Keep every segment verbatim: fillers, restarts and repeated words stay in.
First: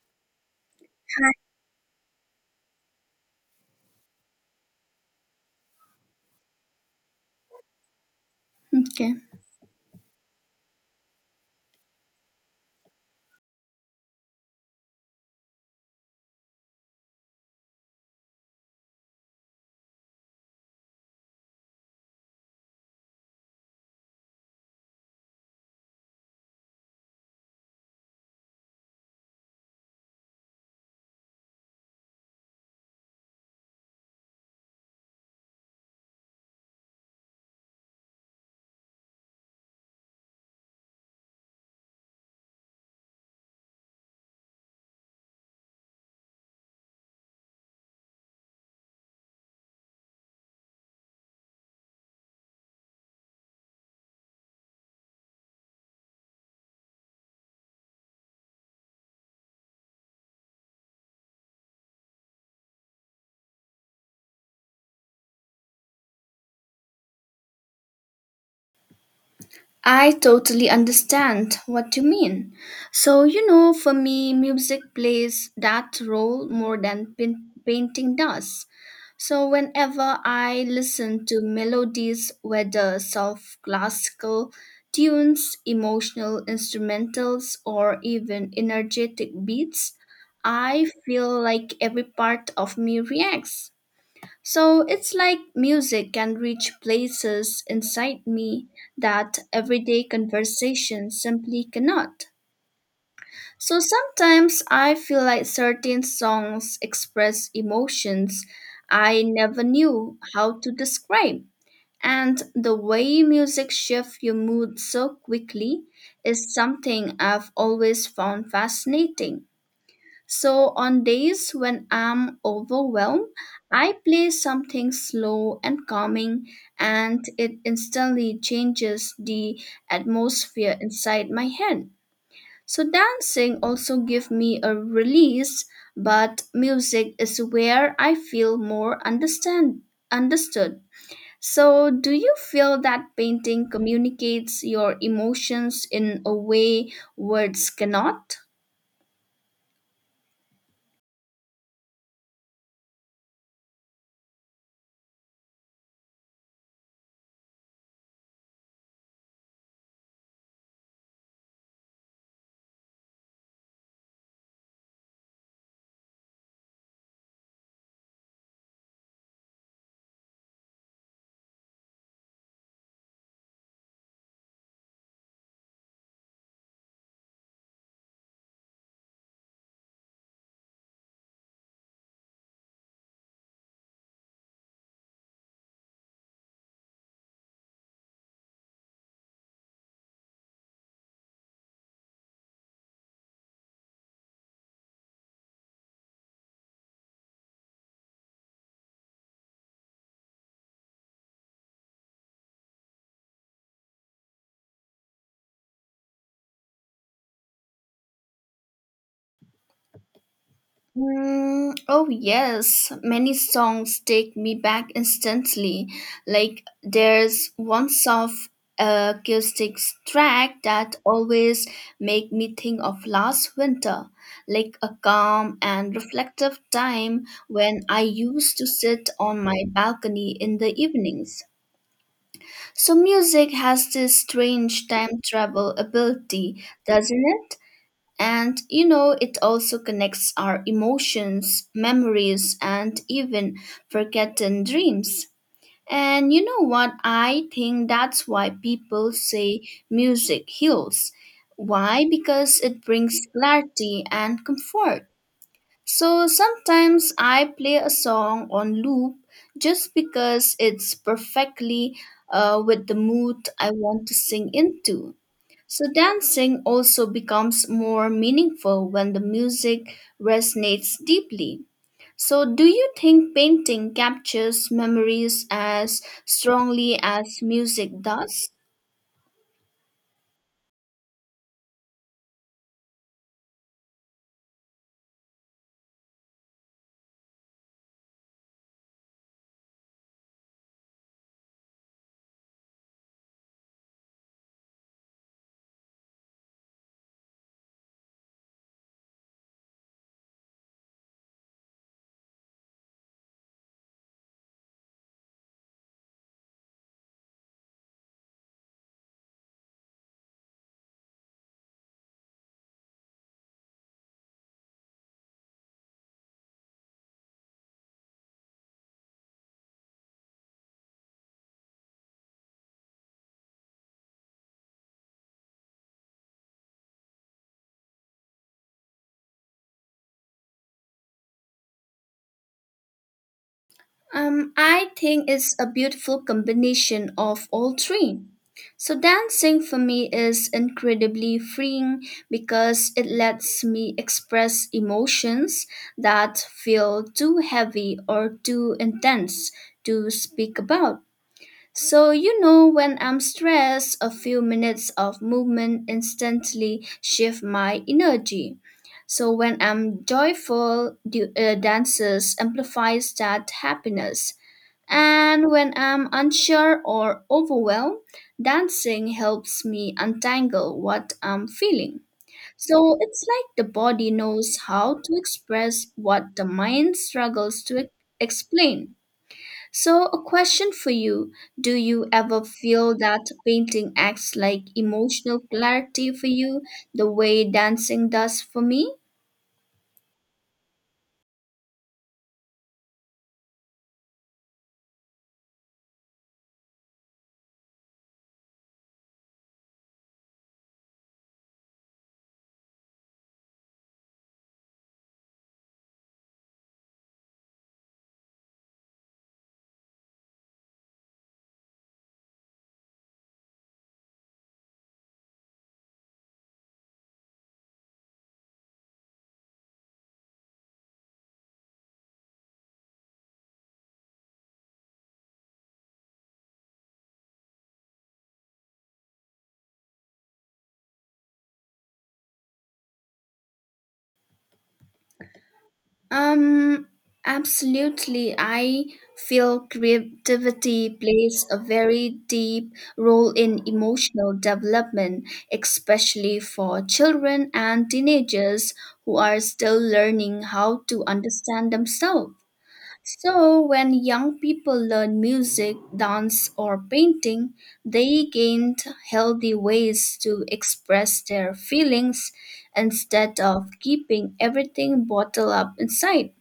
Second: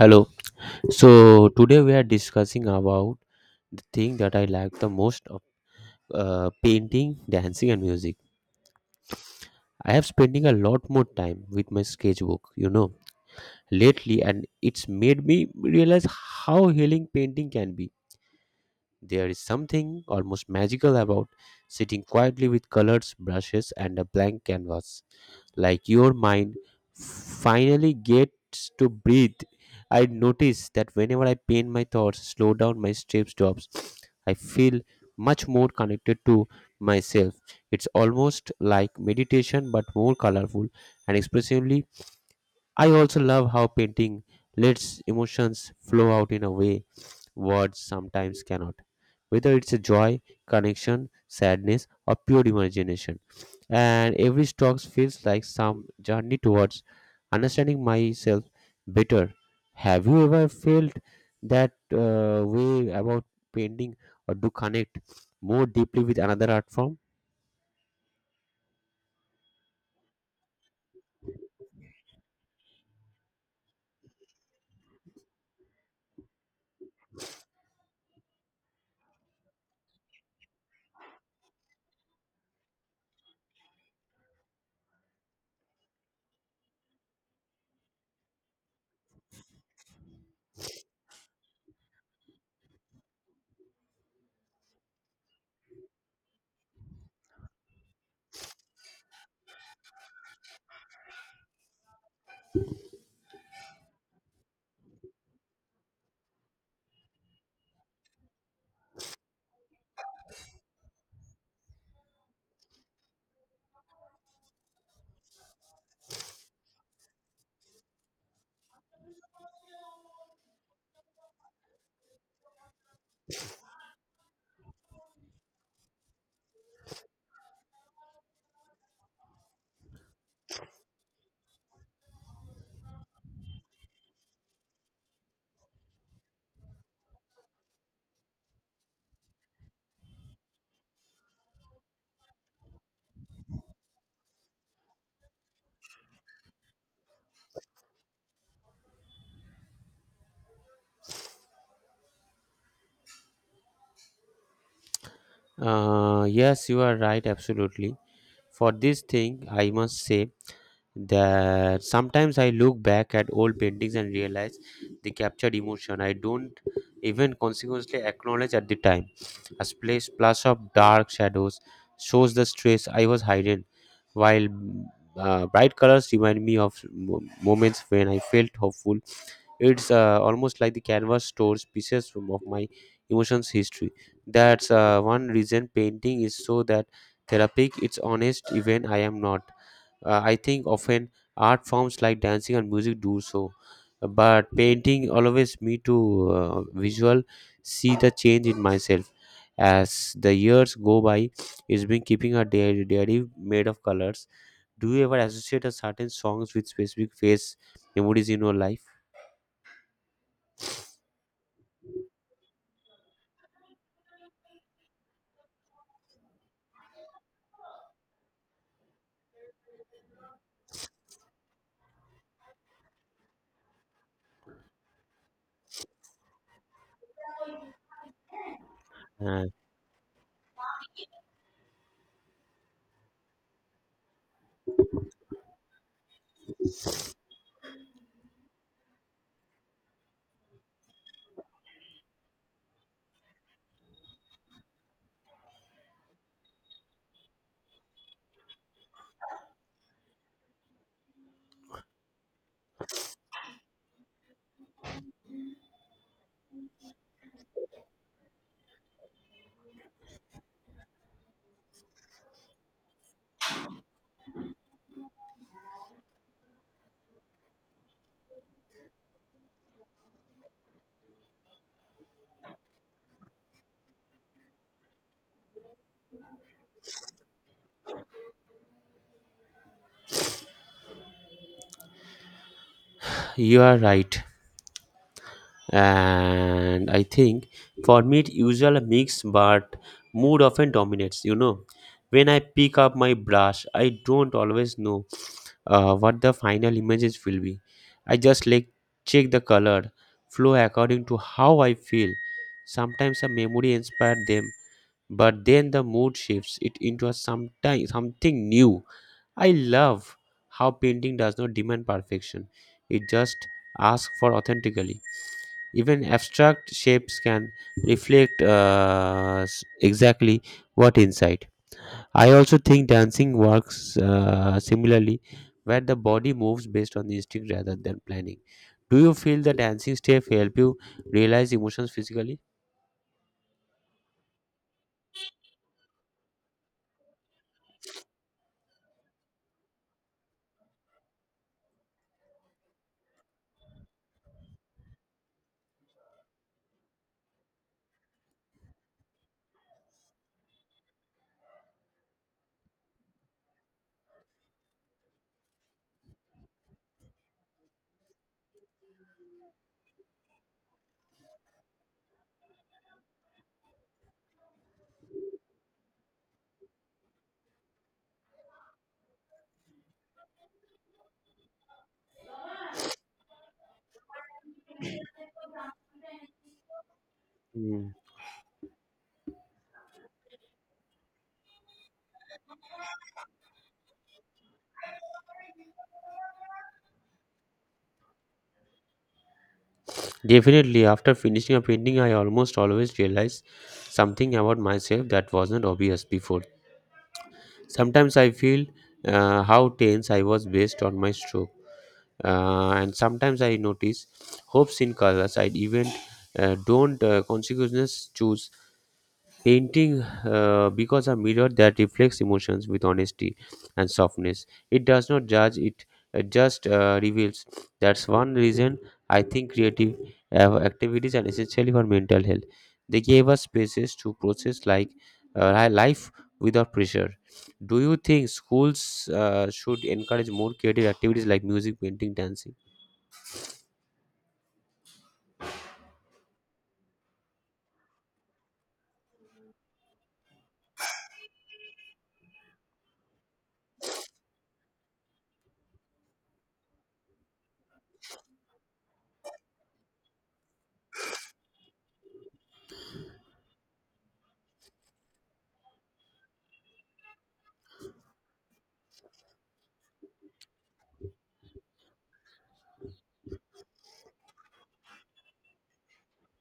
Hello. So today we are discussing about the thing that I like the most of uh, painting, dancing, and music. Okay. I have spending a lot more time with my sketchbook, you know, lately, and it's made me realize how healing painting can be. There is something almost magical about sitting quietly with colors, brushes, and a blank canvas like your mind finally gets to breathe. I notice that whenever I paint my thoughts, slow down my step stops, I feel much more connected to myself. It's almost like meditation but more colorful and expressively. I also love how painting lets emotions flow out in a way words sometimes cannot. Whether it's a joy, connection, sadness, or pure imagination and every stroke feels like some journey towards understanding myself better. Have you ever felt that uh, way about painting or to connect more deeply with another art form? I totally understand what you mean. So, you know, for me, music plays that role more than pin- painting does. So, whenever I listen to melodies, whether soft classical tunes, emotional instrumentals, or even energetic beats, I feel like every part of me reacts. So it's like music can reach places inside me that everyday conversation simply cannot. So sometimes I feel like certain songs express emotions I never knew how to describe. And the way music shifts your mood so quickly is something I've always found fascinating. So, on days when I'm overwhelmed, I play something slow and calming, and it instantly changes the atmosphere inside my head. So, dancing also gives me a release, but music is where I feel more understand understood. So, do you feel that painting communicates your emotions in a way words cannot? Uh, yes, you are right, absolutely. For this thing, I must say that sometimes I look back at old paintings and realize they captured emotion I don't even consequently acknowledge at the time. A splash, splash of dark shadows shows the stress I was hiding, while mm, uh, bright colors remind me of mo- moments when I felt hopeful it's uh, almost like the canvas stores pieces from- of my emotions history. That's uh, one reason painting is so that therapeutic. It's honest, even I am not. Uh, I think often art forms like dancing and music do so, but painting always me to uh, visual see the change in myself as the years go by. It's been keeping a diary, diary made of colors. Do you ever associate a certain songs with specific phase memories in your life? Mm, oh yes, many songs take me back instantly. Like there's one soft acoustics track that always make me think of last winter, like a calm and reflective time when I used to sit on my balcony in the evenings. So music has this strange time travel ability, doesn't it? And you know, it also connects our emotions, memories, and even forgotten dreams. And you know what? I think that's why people say music heals. Why? Because it brings clarity and comfort. So sometimes I play a song on loop just because it's perfectly uh, with the mood I want to sing into. So dancing also becomes more meaningful when the music resonates deeply. So, do you think painting captures memories as strongly as music does? You are right. And I think for me, it's usually a mix, but mood often dominates. You know, when I pick up my brush, I don't always know uh, what the final images will be. I just like check the color flow according to how I feel. Sometimes a memory inspired them, but then the mood shifts it into a sometime, something new. I love how painting does not demand perfection, it just asks for authentically. Even abstract shapes can reflect uh, s- exactly what inside. I also think dancing works uh, similarly, where the body moves based on instinct rather than planning. Do you feel the dancing step help you realize emotions physically? Um, I think it's a beautiful combination of all three. So, dancing for me is incredibly freeing because it lets me express emotions that feel too heavy or too intense to speak about. So, you know, when I'm stressed, a few minutes of movement instantly shift my energy. So, when I'm joyful, the uh, dances amplifies that happiness. And when I'm unsure or overwhelmed, dancing helps me untangle what I'm feeling. So it's like the body knows how to express what the mind struggles to Hmm. ex- explain. So, a question for you: do you ever feel that painting acts like emotional clarity for you, the way dancing does for me? Definitely, after finishing a painting, I almost always realize something about myself that wasn't obvious before. Sometimes I feel uh, how tense I was based on my stroke, uh, and sometimes I notice hopes in colors I even uh, don't uh, consciousness choose. Painting uh, because a mirror that reflects emotions with honesty and softness. It does not judge, it uh, just uh, reveals. That's one reason I think creative uh, activities are essentially for mental health. They gave us spaces to process like uh, li- life without pressure. Do you think schools uh, should encourage more creative activities like music, painting, dancing? Um, absolutely. I feel creativity plays a very deep role in emotional development, especially for children and teenagers who are still learning how to understand themselves. So, when young people learn music, dance, or painting, they gain healthy ways to express their feelings instead of keeping everything bottled up inside.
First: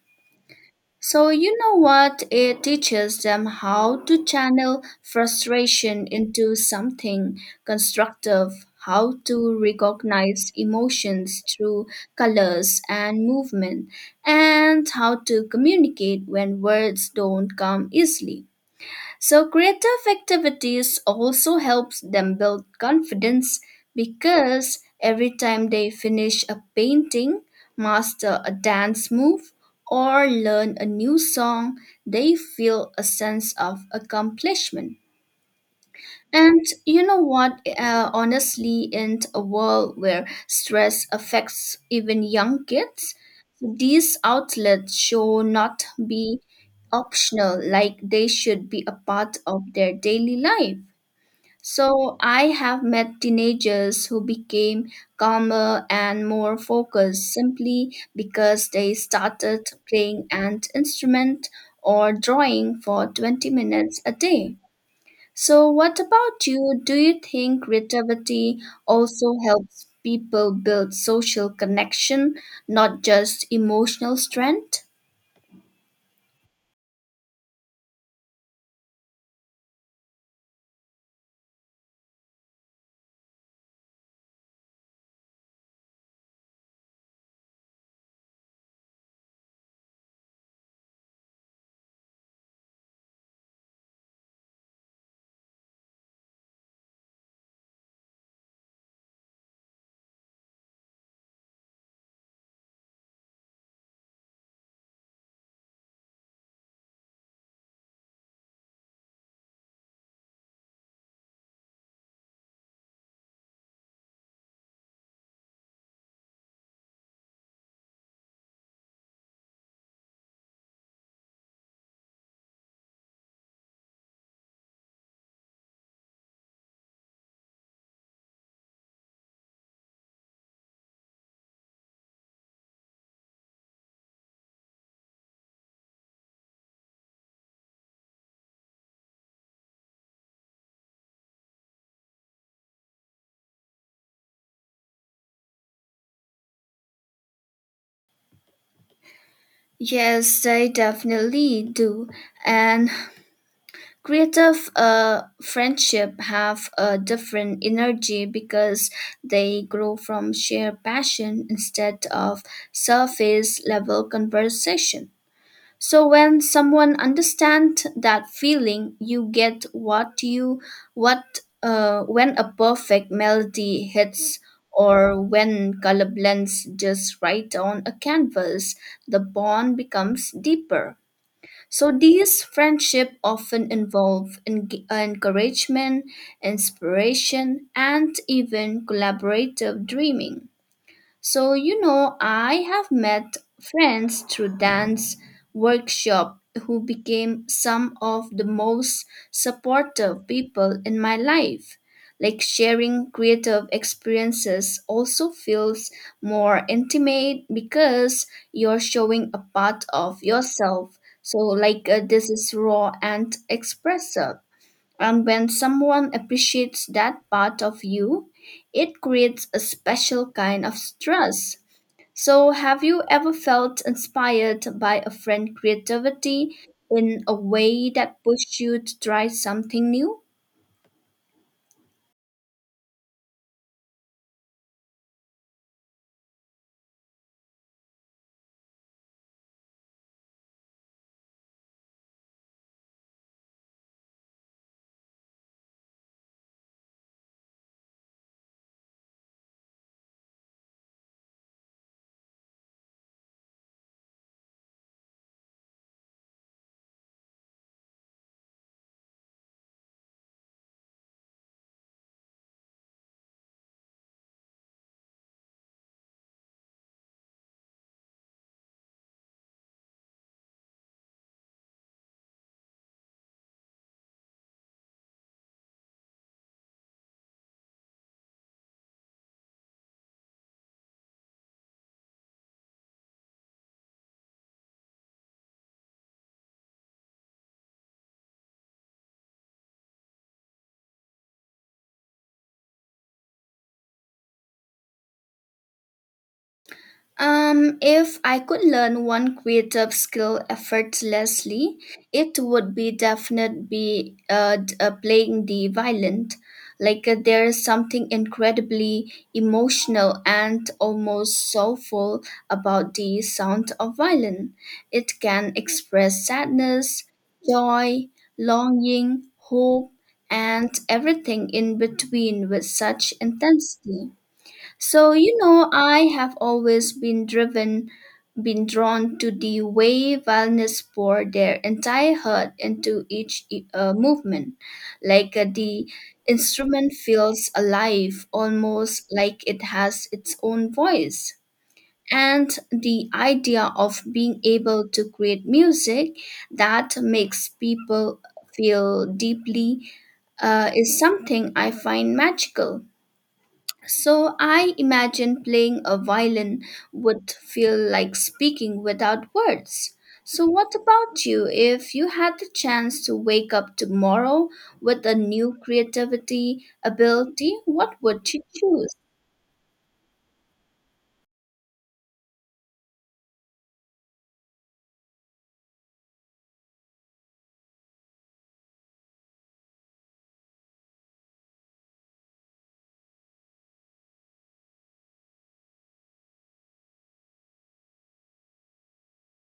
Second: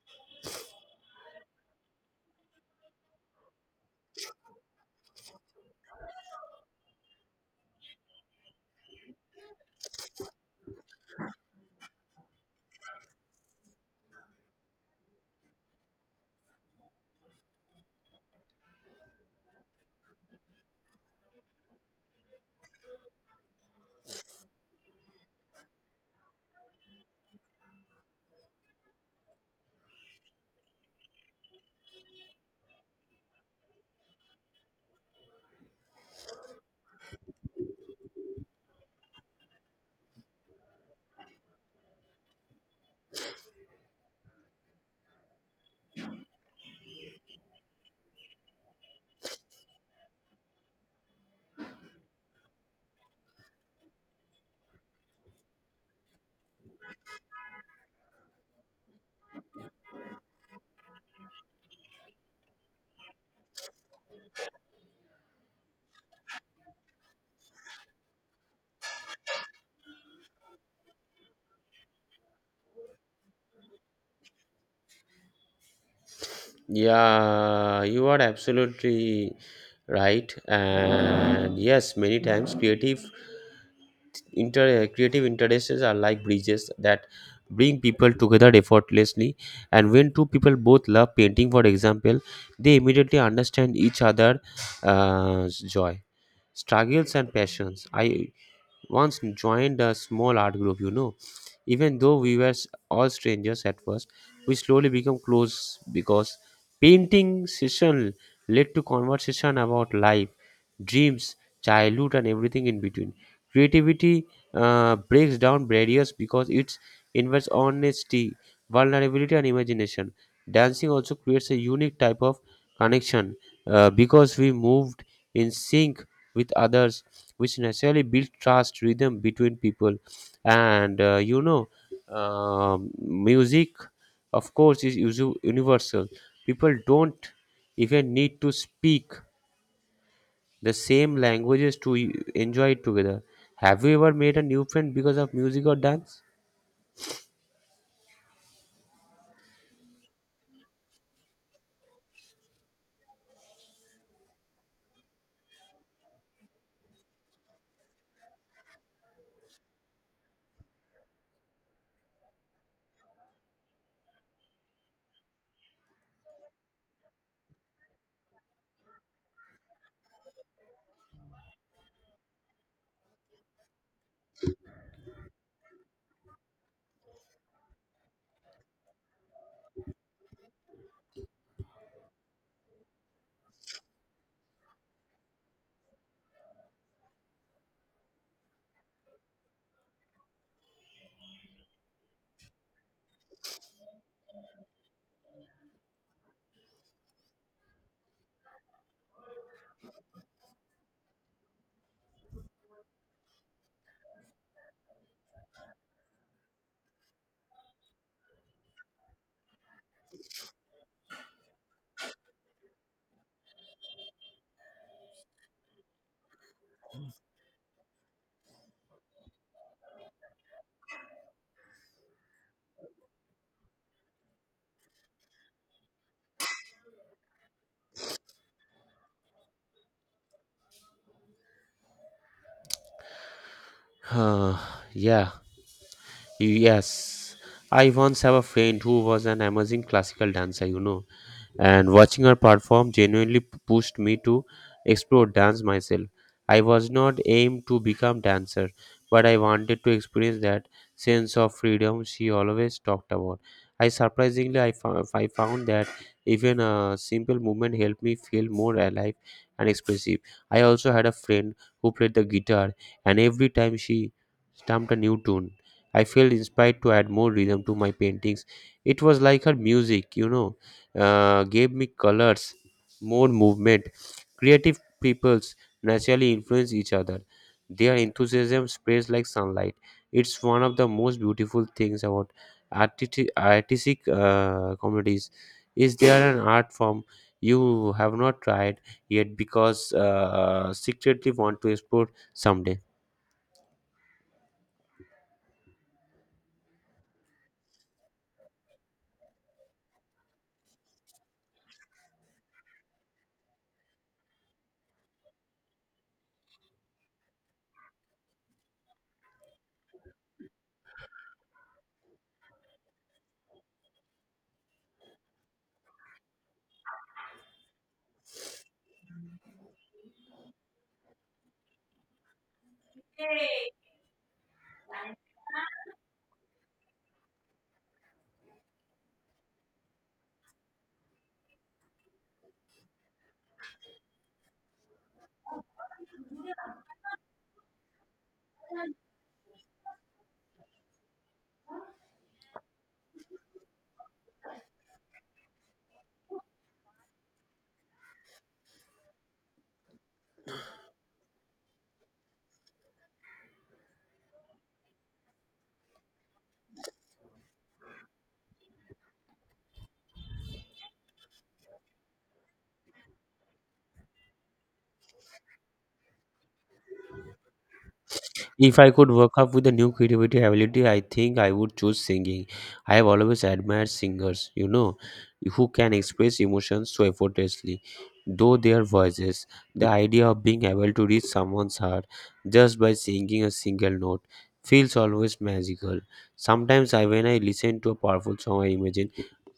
So, you know what? It teaches them how to channel frustration into something constructive, how to recognize emotions through colors and movement, and how to communicate when words don't come easily. So creative activities also helps them build confidence because every time they finish a painting, master a dance move, or learn a new song, they feel a sense of accomplishment. And you know what? Uh, honestly, in a world where stress affects even young kids, these outlets should not be optional, like they should be a part of their daily life. So I have met teenagers who became calmer and more focused simply because they started playing an instrument or drawing for twenty minutes a day. So, what about you? Do you think creativity also helps people build social connection, not just emotional strength? Yeah, you are absolutely right. And yes, many times creative inter uh, creative interests are like bridges that bring people together effortlessly and when two people both love painting for example they immediately understand each other's uh, joy struggles and passions I once joined a small art group, you know, even though we were s- all strangers at first, we slowly became close because painting session led to conversation about life, dreams, childhood, and everything in between. Creativity uh, breaks down barriers because it invites honesty, vulnerability, and imagination. Dancing also creates a unique type of connection uh, because we moved in sync with others which naturally build trust rhythm between people and uh, you know um, music of course is usu- universal. People don't even need to speak the same languages to e- enjoy it together. Have you ever made a new friend because of music or dance? Yes, I definitely do. And creative uh, friendship have a different energy because they grow from shared passion instead of surface level conversation. So when someone understands that feeling, you get what you what uh, when a perfect melody hits or when color blends just right on a canvas, the bond becomes deeper. So these friendship often involve eng- encouragement, inspiration, and even collaborative dreaming. So, you know, I have met friends through dance workshop who became some of the most supportive people in my life. Like sharing creative experiences also feels more intimate because you're showing a part of yourself. So, like, uh, this is raw and expressive. And when someone appreciates that part of you, it creates a special kind of trust. So, have you ever felt inspired by a friend's creativity in a way that pushed you to try something new? Huh, yeah yes, I once have a friend who was an amazing classical dancer, you know, and watching her perform genuinely p- pushed me to explore dance myself. I was not aimed to become dancer, but I wanted to experience that sense of freedom she always talked about. I surprisingly I, fou- I found that even a simple movement helped me feel more alive and expressive. I also had a friend who played the guitar, and every time she stamped a new tune, I felt inspired to add more rhythm to my paintings. It was like her music, you know uh, gave me colors, more movement. Creative peoples naturally influence each other. Their enthusiasm spreads like sunlight. It's one of the most beautiful things about artisti- artistic uh, communities. Is there an art form you have not tried yet because uh, secretly want to explore someday? Um, if I could learn one creative skill effortlessly, it would be definitely be uh, d- uh, playing the violin. Like uh, there is something incredibly emotional and almost soulful about the sound of violin. It can express sadness, joy, longing, hope, and everything in between with such intensity. So, you know, I have always been driven, been drawn to the way wellness pour their entire heart into each e, uh, movement. Like uh, the instrument feels alive, almost like it has its own voice. And the idea of being able to create music that makes people feel deeply uh, is something I find magical. So I imagine playing a violin would feel like speaking without words. So, what about you? If you had the chance to wake up tomorrow with a new creativity ability, what would you If I choose? could work up with a new creativity ability, I think I would choose singing. I have always admired singers, you know, who can express emotions so effortlessly, though their voices. The idea of being able to reach someone's heart just by singing a single note feels always magical. Sometimes I when I listen to a powerful song I imagine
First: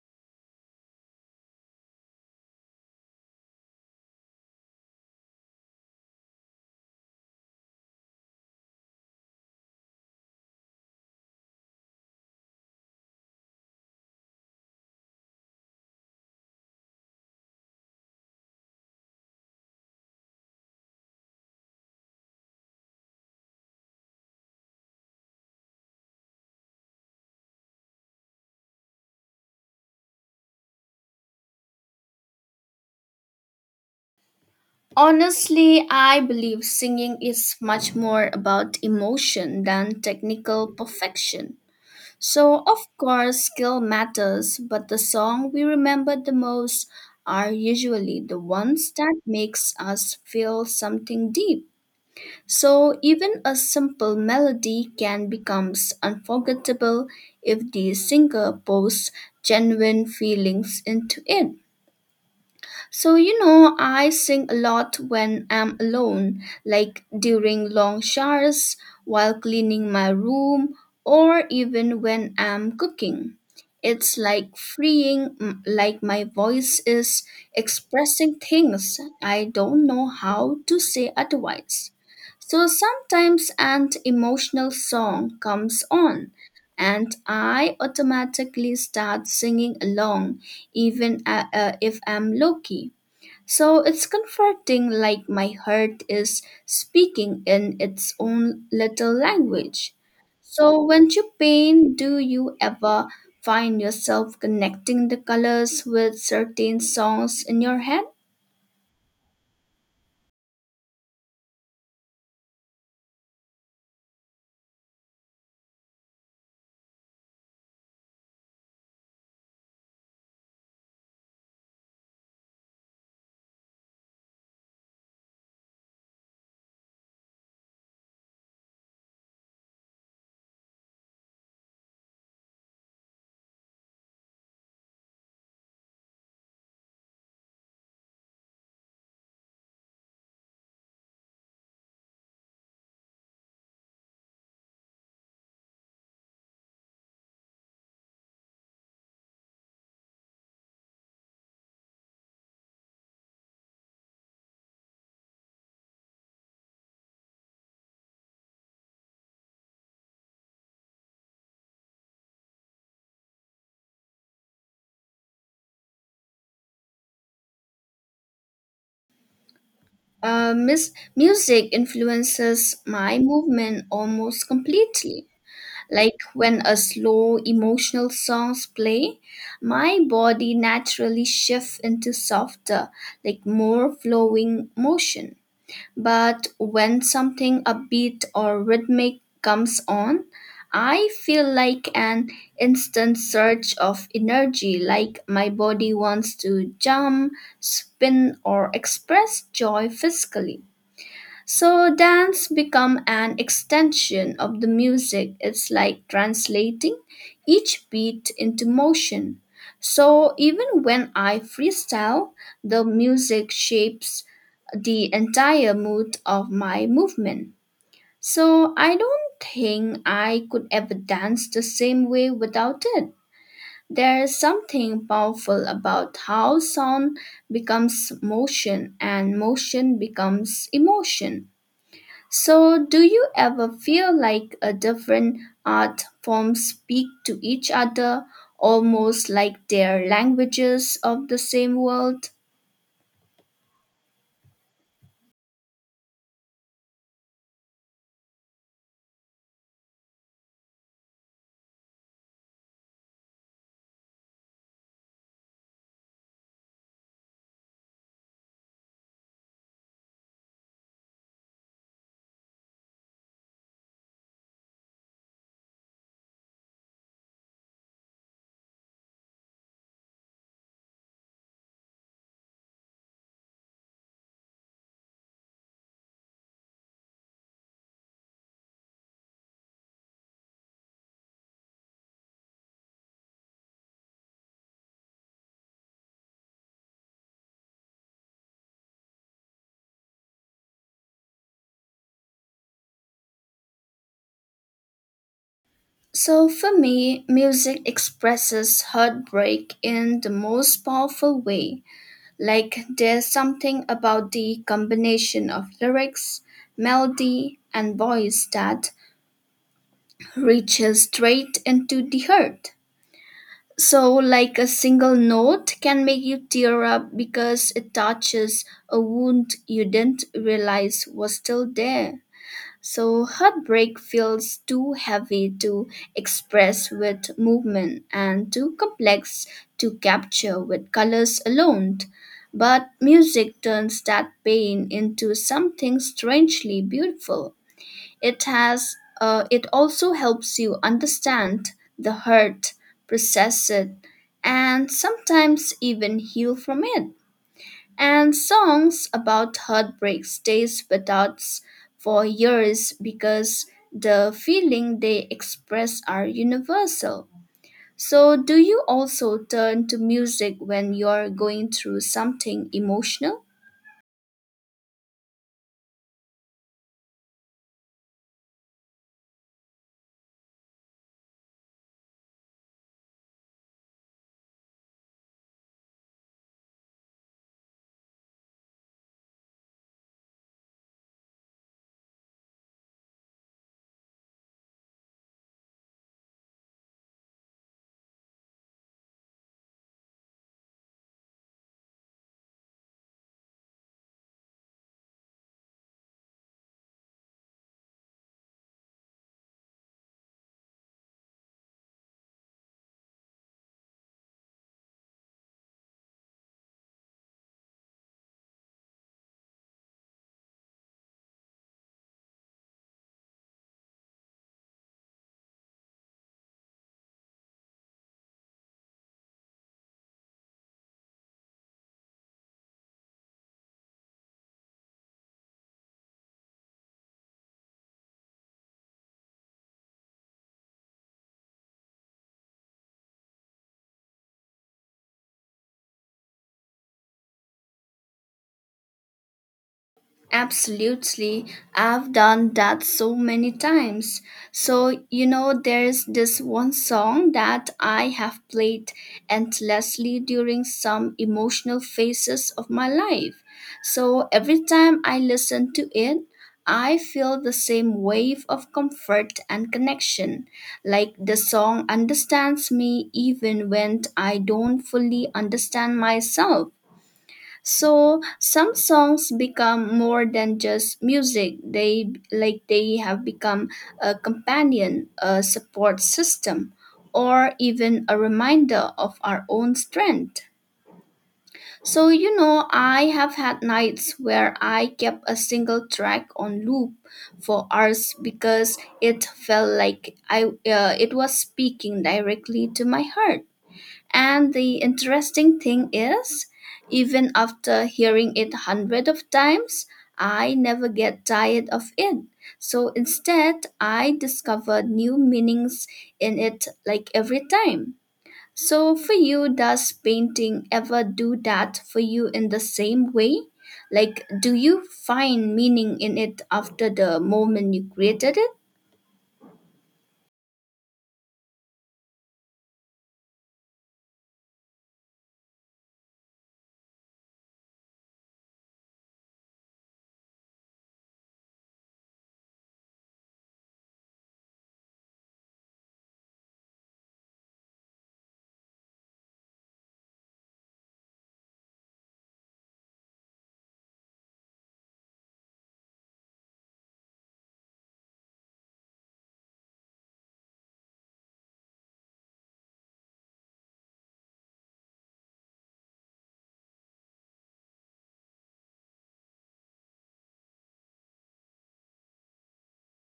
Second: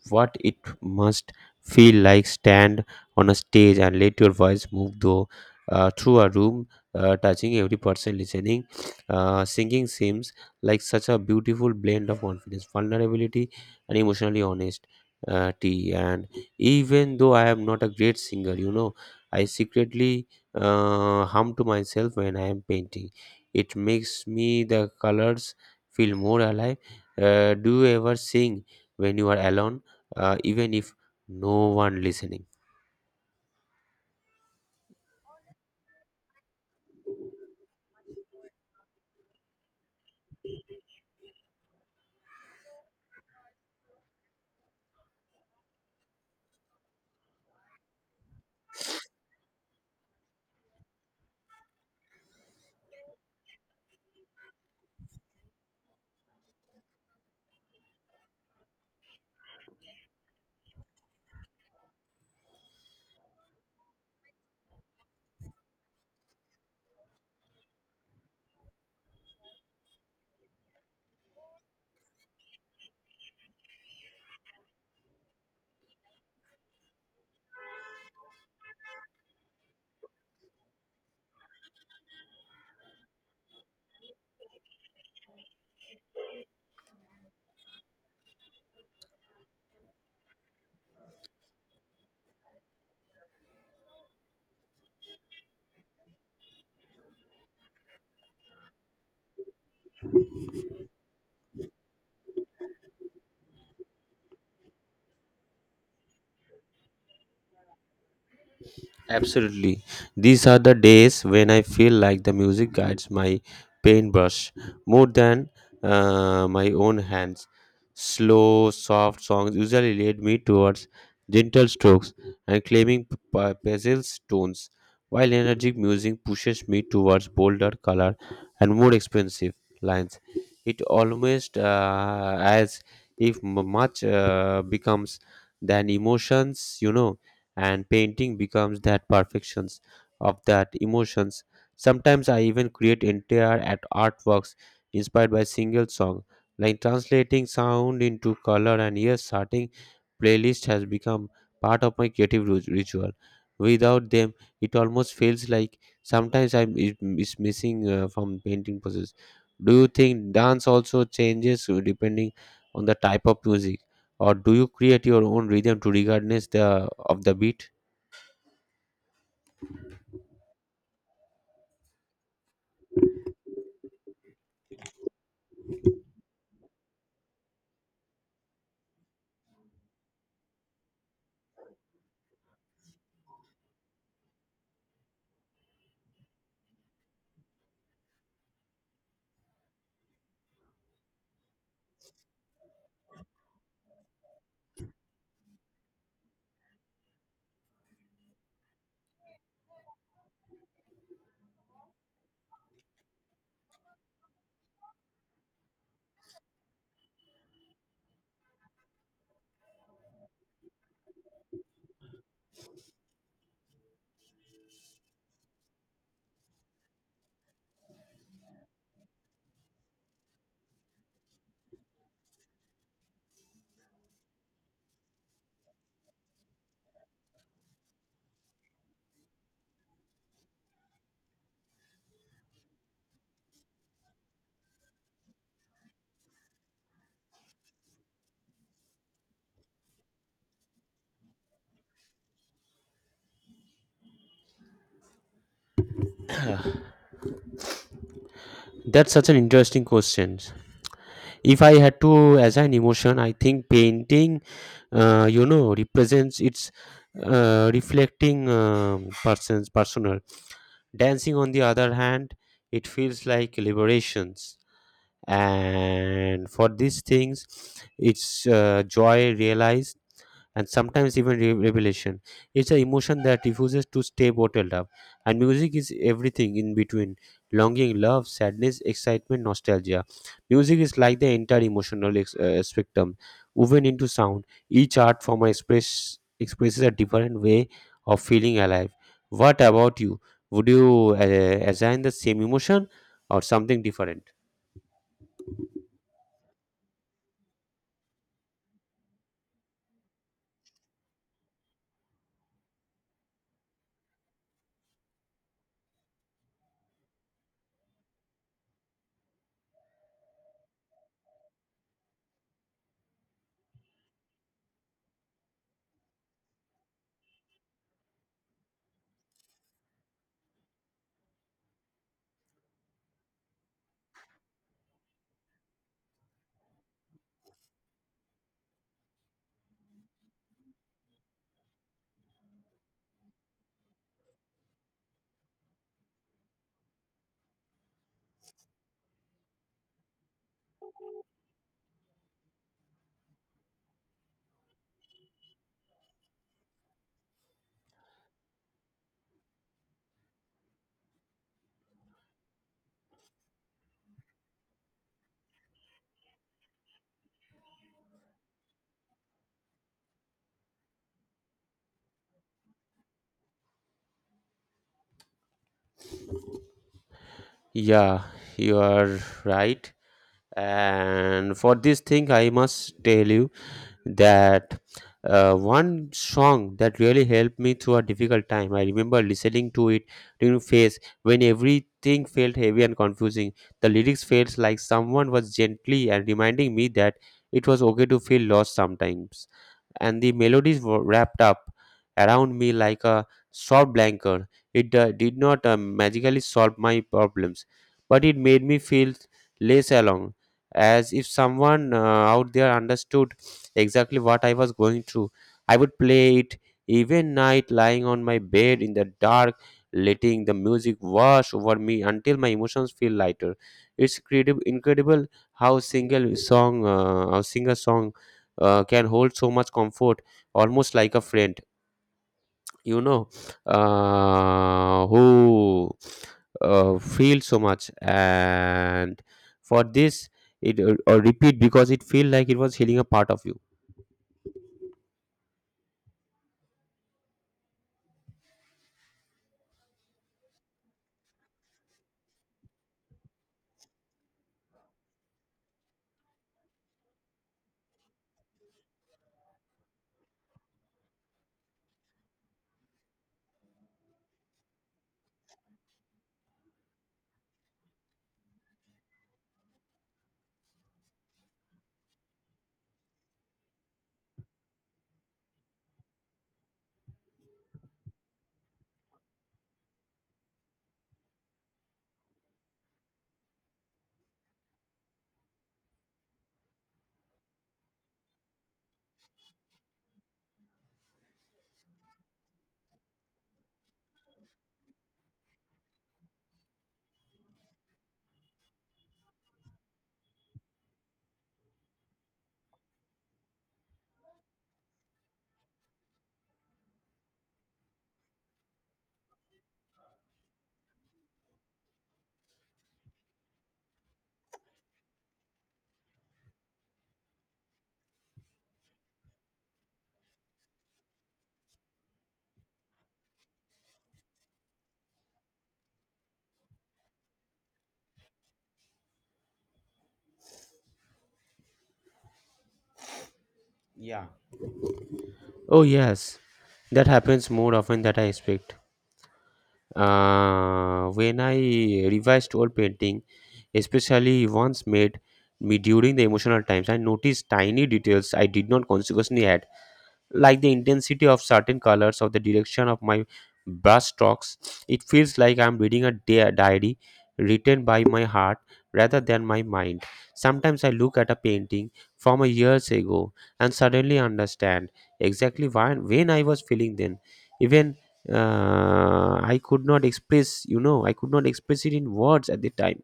what it must feel like stand on a stage and let your voice move though uh, through a room uh, touching every person listening. Uh, singing seems like such a beautiful blend of confidence vulnerability and emotionally honest uh, tea. And even though I am not a great singer, you know, I secretly uh, hum to myself when I am painting. It makes me the colors feel more alive. Uh, do you ever sing when you are alone, uh, even if no one listening? Honestly, I believe singing is much more about emotion than technical perfection. So, of course, skill matters, but the song we remember the most are usually the ones that makes us feel something deep. So, even a simple melody can becomes unforgettable if the singer pours genuine feelings into it. So, you know, I sing a lot when I'm alone, like during long showers, while cleaning my room, or even when I'm cooking. It's like freeing, m- like my voice is expressing things I don't know how to say otherwise. So sometimes an emotional song comes on, and I automatically start singing along, even uh, uh, if I'm low key. So it's comforting, like my heart is speaking in its own little language. So when you paint, do you ever find yourself connecting the colors with certain songs in your head? Absolutely. These are the days when I feel like the music guides my paintbrush more than uh, my own hands. Slow, soft songs usually lead me towards gentle strokes and claiming p- p- pastel tones, while energetic music pushes me towards bolder color and more expensive lines. It almost uh, as if m- much uh, becomes than emotions, you know, and painting becomes that perfections of that emotions. Sometimes I even create entire at artworks inspired by single song, like translating sound into color. And yes, starting playlist has become part of my creative ru- ritual. Without them it almost feels like sometimes I'm is is missing uh, from painting process. Do you think dance also changes uh, depending on the type of music, or do you create your own rhythm to regardless the of the beat? Uh, mis- music influences my movement almost completely. Like when a slow emotional songs play, my body naturally shifts into softer, like more flowing motion. But when something upbeat or rhythmic comes on, I feel like an instant surge of energy, like my body wants to jump, spin, or express joy physically. So dance become an extension of the music. It's like translating each beat into motion. So even when I freestyle, the music shapes the entire mood of my movement. So I don't think I could ever dance the same way without it. There is something powerful about how sound becomes motion and motion becomes emotion. So, do you ever feel like a different art forms speak to each other, almost like they're languages of the same world? That's such an interesting question. If I had to assign emotion I think painting uh, you know represents its uh, reflecting um, person's personal. Dancing on the other hand it feels like liberations, and for these things it's uh, joy realized and sometimes even re- revelation. It's an emotion that refuses to stay bottled up. And music is everything in between: longing, love, sadness, excitement, nostalgia. Music is like the entire emotional ex- uh, spectrum woven into sound. Each art form express expresses a different way of feeling alive. What about you? Would you uh, assign the same emotion or something different? So, for me, music expresses heartbreak in the most powerful way. Like, there's something about the combination of lyrics, melody, and voice that reaches straight into the heart. So, like a single note can make you tear up because it touches a wound you didn't realize was still there. So, heartbreak feels too heavy to express with movement and too complex to capture with colors alone. But music turns that pain into something strangely beautiful. It has uh, it also helps you understand the hurt, process it, and sometimes even heal from it. And songs about heartbreak stays with us for years because the feeling they express are universal. So do you also turn to music when you're going through something emotional? Yeah, you are right. And for this thing, I must tell you, that uh, one song that really helped me through a difficult time. I remember listening to it during phase when everything felt heavy and confusing. The lyrics felt like someone was gently and reminding me that it was okay to feel lost sometimes. And the melodies were wrapped up around me like a soft blanket. It uh, did not uh, magically solve my problems, but it made me feel less alone, as if someone uh, out there understood exactly what I was going through. I would play it even night, lying on my bed in the dark, letting the music wash over me until my emotions feel lighter. It's credi- incredible how single song, uh, how single song uh, can hold so much comfort, almost like a friend. You know, uh, who uh, feel so much, and for this, it uh, uh, repeat because it feel like it was healing a part of you. Absolutely. I've done that so many times. So, you know, there's this one song that I have played endlessly during some emotional phases of my life. So, every time I listen to it, I feel the same wave of comfort and connection. Like the song understands me even when I don't fully understand myself. So some songs become more than just music. They like they have become a companion, a support system, or even a reminder of our own strength. So you know, I have had nights where I kept a single track on loop for hours because it felt like I uh, it was speaking directly to my heart. And the interesting thing is, even after hearing it hundreds of times, I never get tired of it. So instead, I discover new meanings in it like every time. So for you, does painting ever do that for you in the same way? Like, do you find meaning in it after the moment you created it? Yeah. Oh yes, that happens more often than I expect. Uh, when I revised old painting, especially once made me during the emotional times, I noticed tiny details I did not consciously like the intensity of certain colors or the direction of my brush strokes. It feels like I'm reading a di- diary written by my heart rather than my mind. Sometimes I look at a painting from a years ago and suddenly understand exactly why when I was feeling then. Even uh, I could not express, you know, I could not express it in words at the time.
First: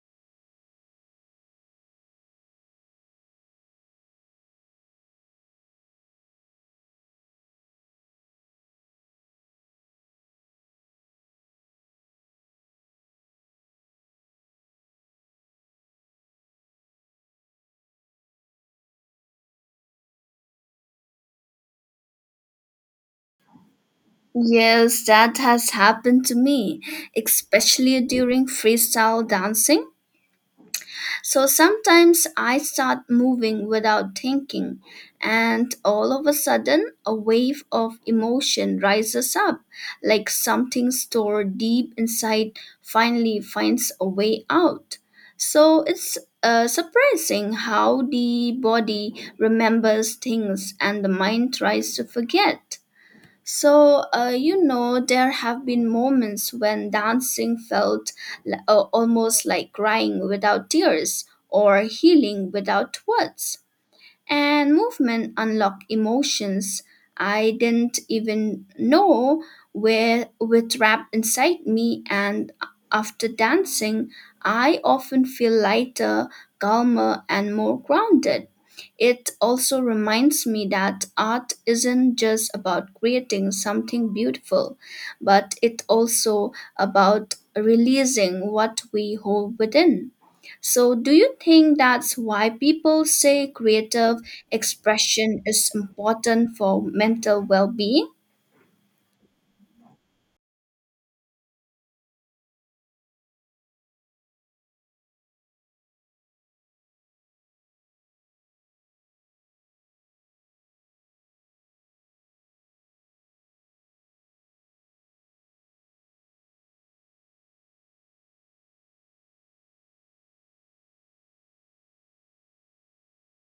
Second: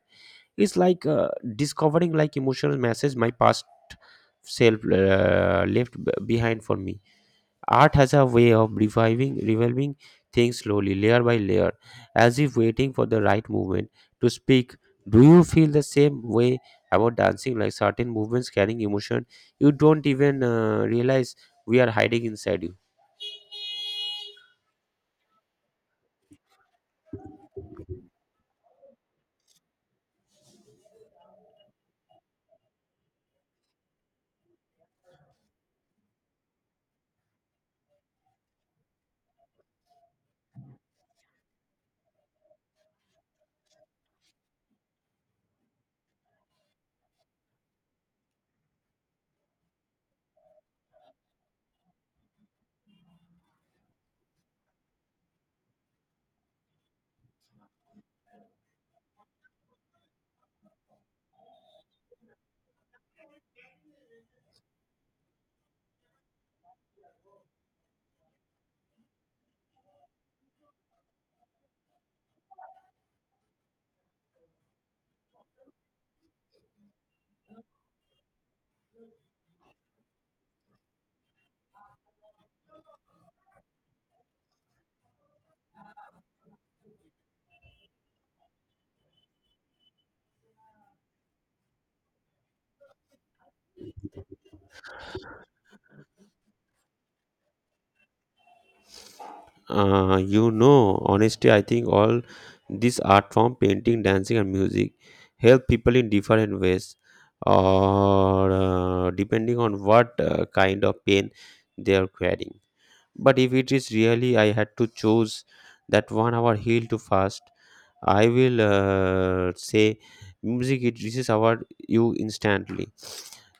It's like uh, discovering like emotional message my past self uh, left b- behind for me. Art has a way of reviving, revolving things slowly, layer by layer, as if waiting for the right movement to speak. Do you feel the same way about dancing? Like certain movements carrying emotion, you don't even uh, realize we are hiding inside you. Yes, that has happened to me, especially during freestyle dancing. So sometimes I start moving without thinking, and all of a sudden, a wave of emotion rises up, like something stored deep inside finally finds a way out. So it's uh, surprising how the body remembers things and the mind tries to forget. So, uh, you know, there have been moments when dancing felt l- uh, almost like crying without tears or healing without words, and movement unlock emotions I didn't even know were were trapped inside me, and after dancing I often feel lighter, calmer and more grounded. It also reminds me that art isn't just about creating something beautiful, but it also about releasing what we hold within. So, do you think that's why people say creative expression is important for mental well being? Uh, you know, honestly, I think all this art form, painting, dancing, and music, help people in different ways, or uh, depending on what uh, kind of pain they are carrying. But if it is really I had to choose that one hour heel to fast, I will uh, say music it reaches our you instantly.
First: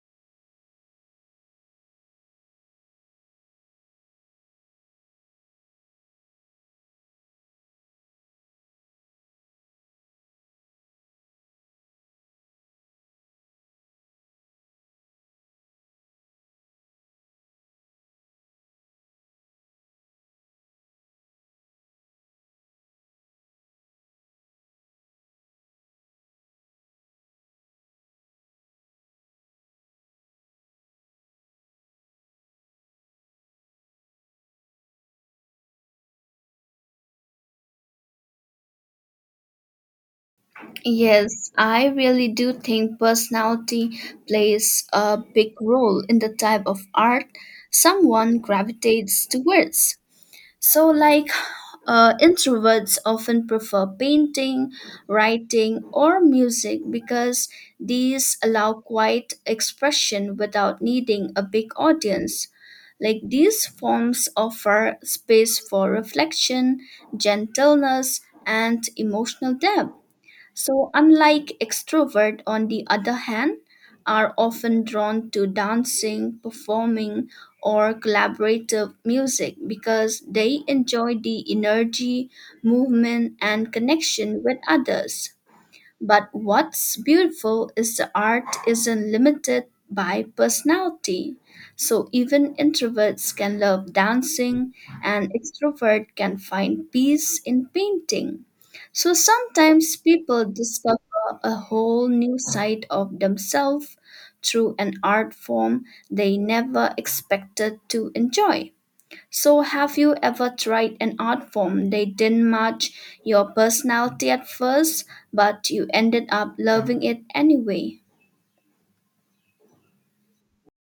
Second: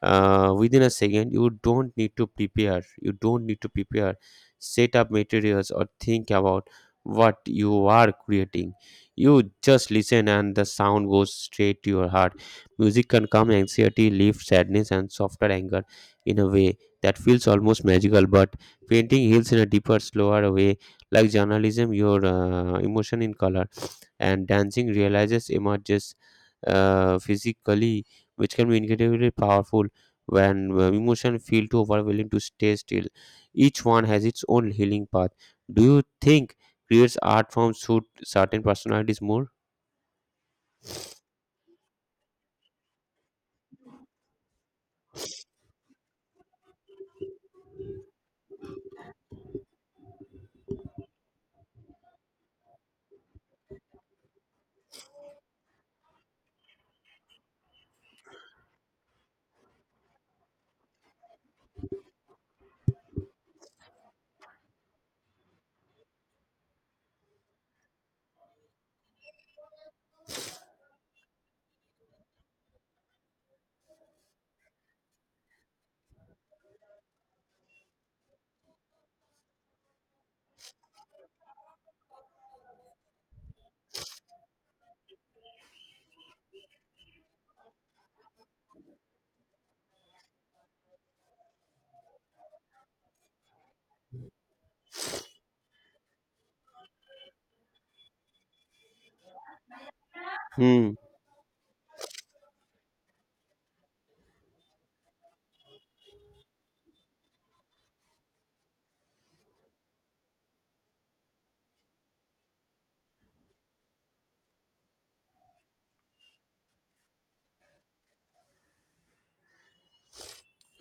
Uh, within a second, you don't need to prepare. You don't need to prepare, set up materials or think about what you are creating. You just listen, and the sound goes straight to your heart. Music can calm anxiety, relief, sadness, and softer anger in a way that feels almost magical. But painting heals in a deeper, slower way, like journalism, your uh, emotion in color. And dancing realizes emerges uh, physically, which can be incredibly powerful when uh, emotion feel too overwhelming to stay still. Each one has its own healing path. Do you think creates art forms suit certain personalities more? Yes, I really do think personality plays a big role in the type of art someone gravitates towards. So, like uh, introverts often prefer painting, writing, or music because these allow quiet expression without needing a big audience. Like these forms offer space for reflection, gentleness, and emotional depth. So, unlike extrovert, on the other hand, are often drawn to dancing, performing, or collaborative music because they enjoy the energy, movement, and connection with others. But what's beautiful is the art isn't limited by personality. So even introverts can love dancing and extrovert can find peace in painting. So sometimes people Hmm. discover a whole new side of themselves through an art form they never expected to enjoy. So, have you ever tried an art form that didn't match your personality at first, but you ended up loving it anyway?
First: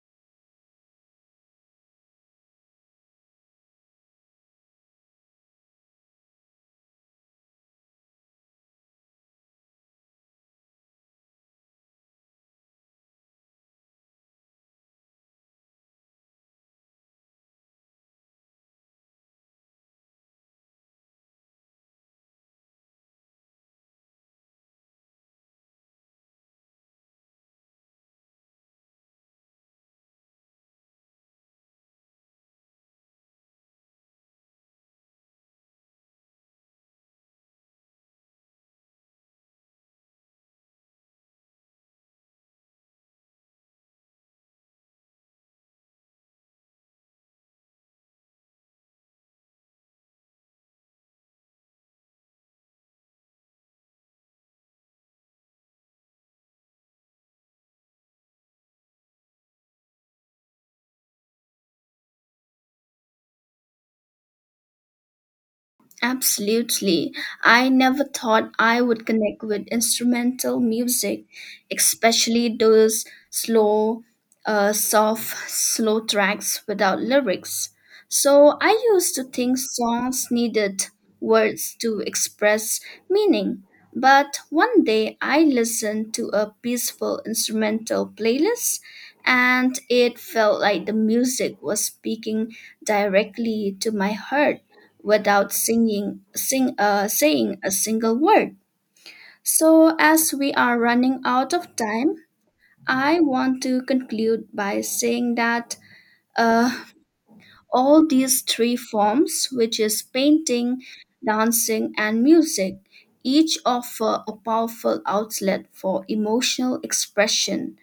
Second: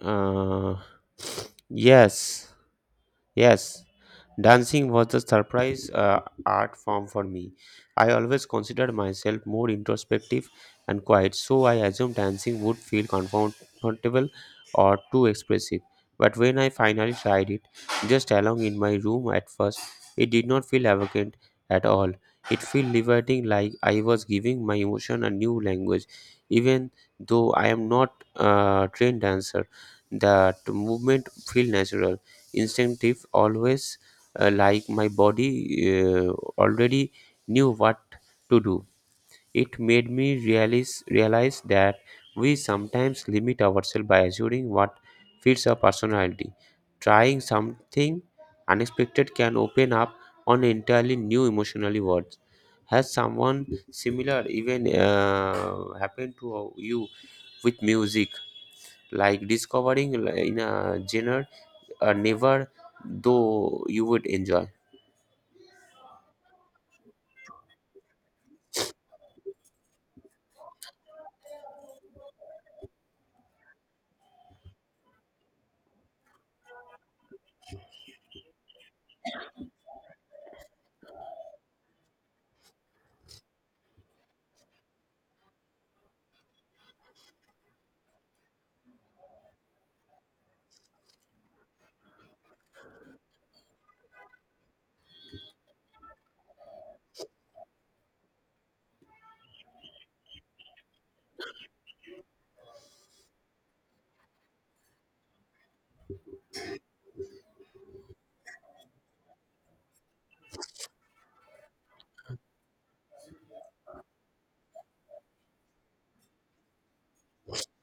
Uh, yes. Yes, dancing was the surprise uh, art form for me. I always considered myself more introspective and quiet, so I assumed dancing would feel comfortable or too expressive. But when I finally tried it, just along in my room at first, it did not feel arrogant at all. It felt liberating, like I was giving my emotion a new language. Even though I am not a trained dancer, that movement felt natural instinctive always uh, like my body uh, already knew what to do. It made me realize realize that we sometimes limit ourselves by assuming what fits our personality. Trying something unexpected can open up on entirely new emotionally worlds. Has someone similar even uh, happened to you with music, like discovering in a genre uh, never though you would enjoy? Absolutely. I never thought I would connect with instrumental music, especially those slow, uh, soft, slow tracks without lyrics. So I used to think songs needed words to express meaning. But one day I listened to a peaceful instrumental playlist and it felt like the music was speaking directly to my heart without singing sing uh, saying a single word. So as we are running out of time, I want to conclude by saying that uh, all these three forms, which is painting, dancing, and music, each offer a powerful outlet for emotional expression,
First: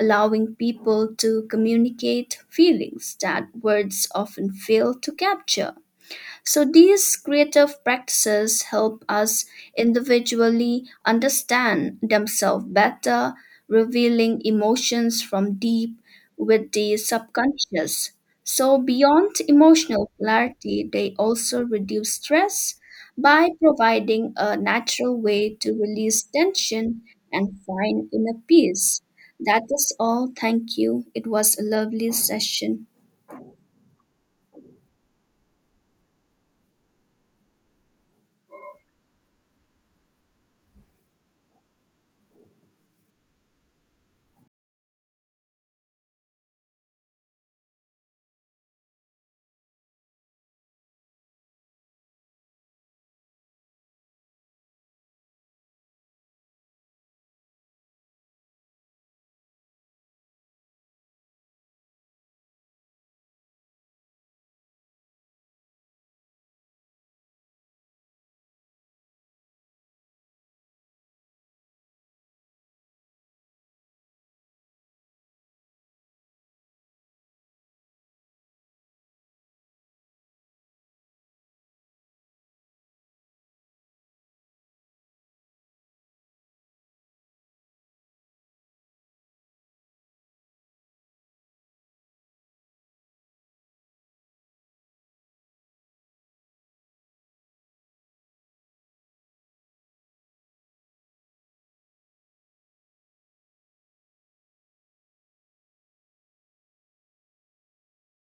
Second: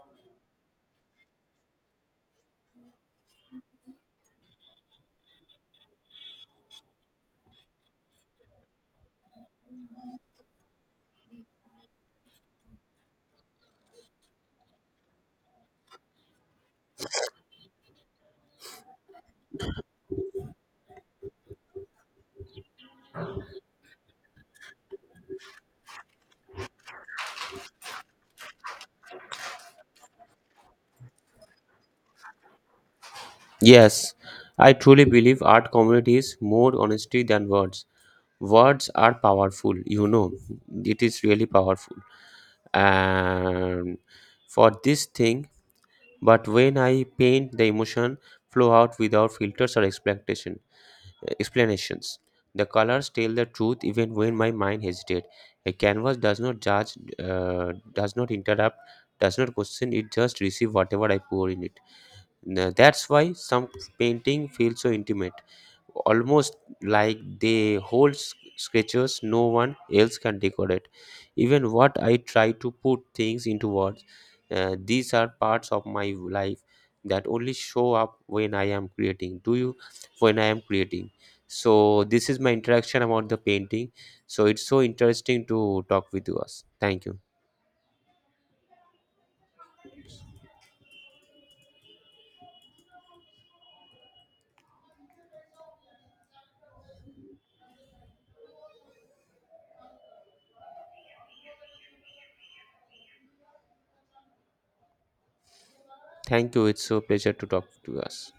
allowing people to communicate feelings that words often fail to capture. So these creative practices help us individually understand themselves better, revealing emotions from deep with the subconscious. So beyond emotional clarity, they also reduce stress by providing a natural way to release tension and find inner peace. That is all. Thank you. It was a lovely session. Yes, I truly believe art communities more honesty than words. Words are powerful, you know. It is really powerful. And for this thing, but when I paint the emotion flow out without filters or expectation explanations. The colors tell the truth even when my mind hesitates. A canvas does not judge, uh, does not interrupt, does not question, it just receives whatever I pour in it. Now, that's why some painting feels so intimate, almost like they hold s- sketches no one else can decorate. Even what I try to put things into words, uh, these are parts of my life that only show up when I am creating. Do you? When I am creating. So this is my interaction about the painting. So it's so interesting to talk with you us. Thank you. Thank you. It's so pleasure to talk to us.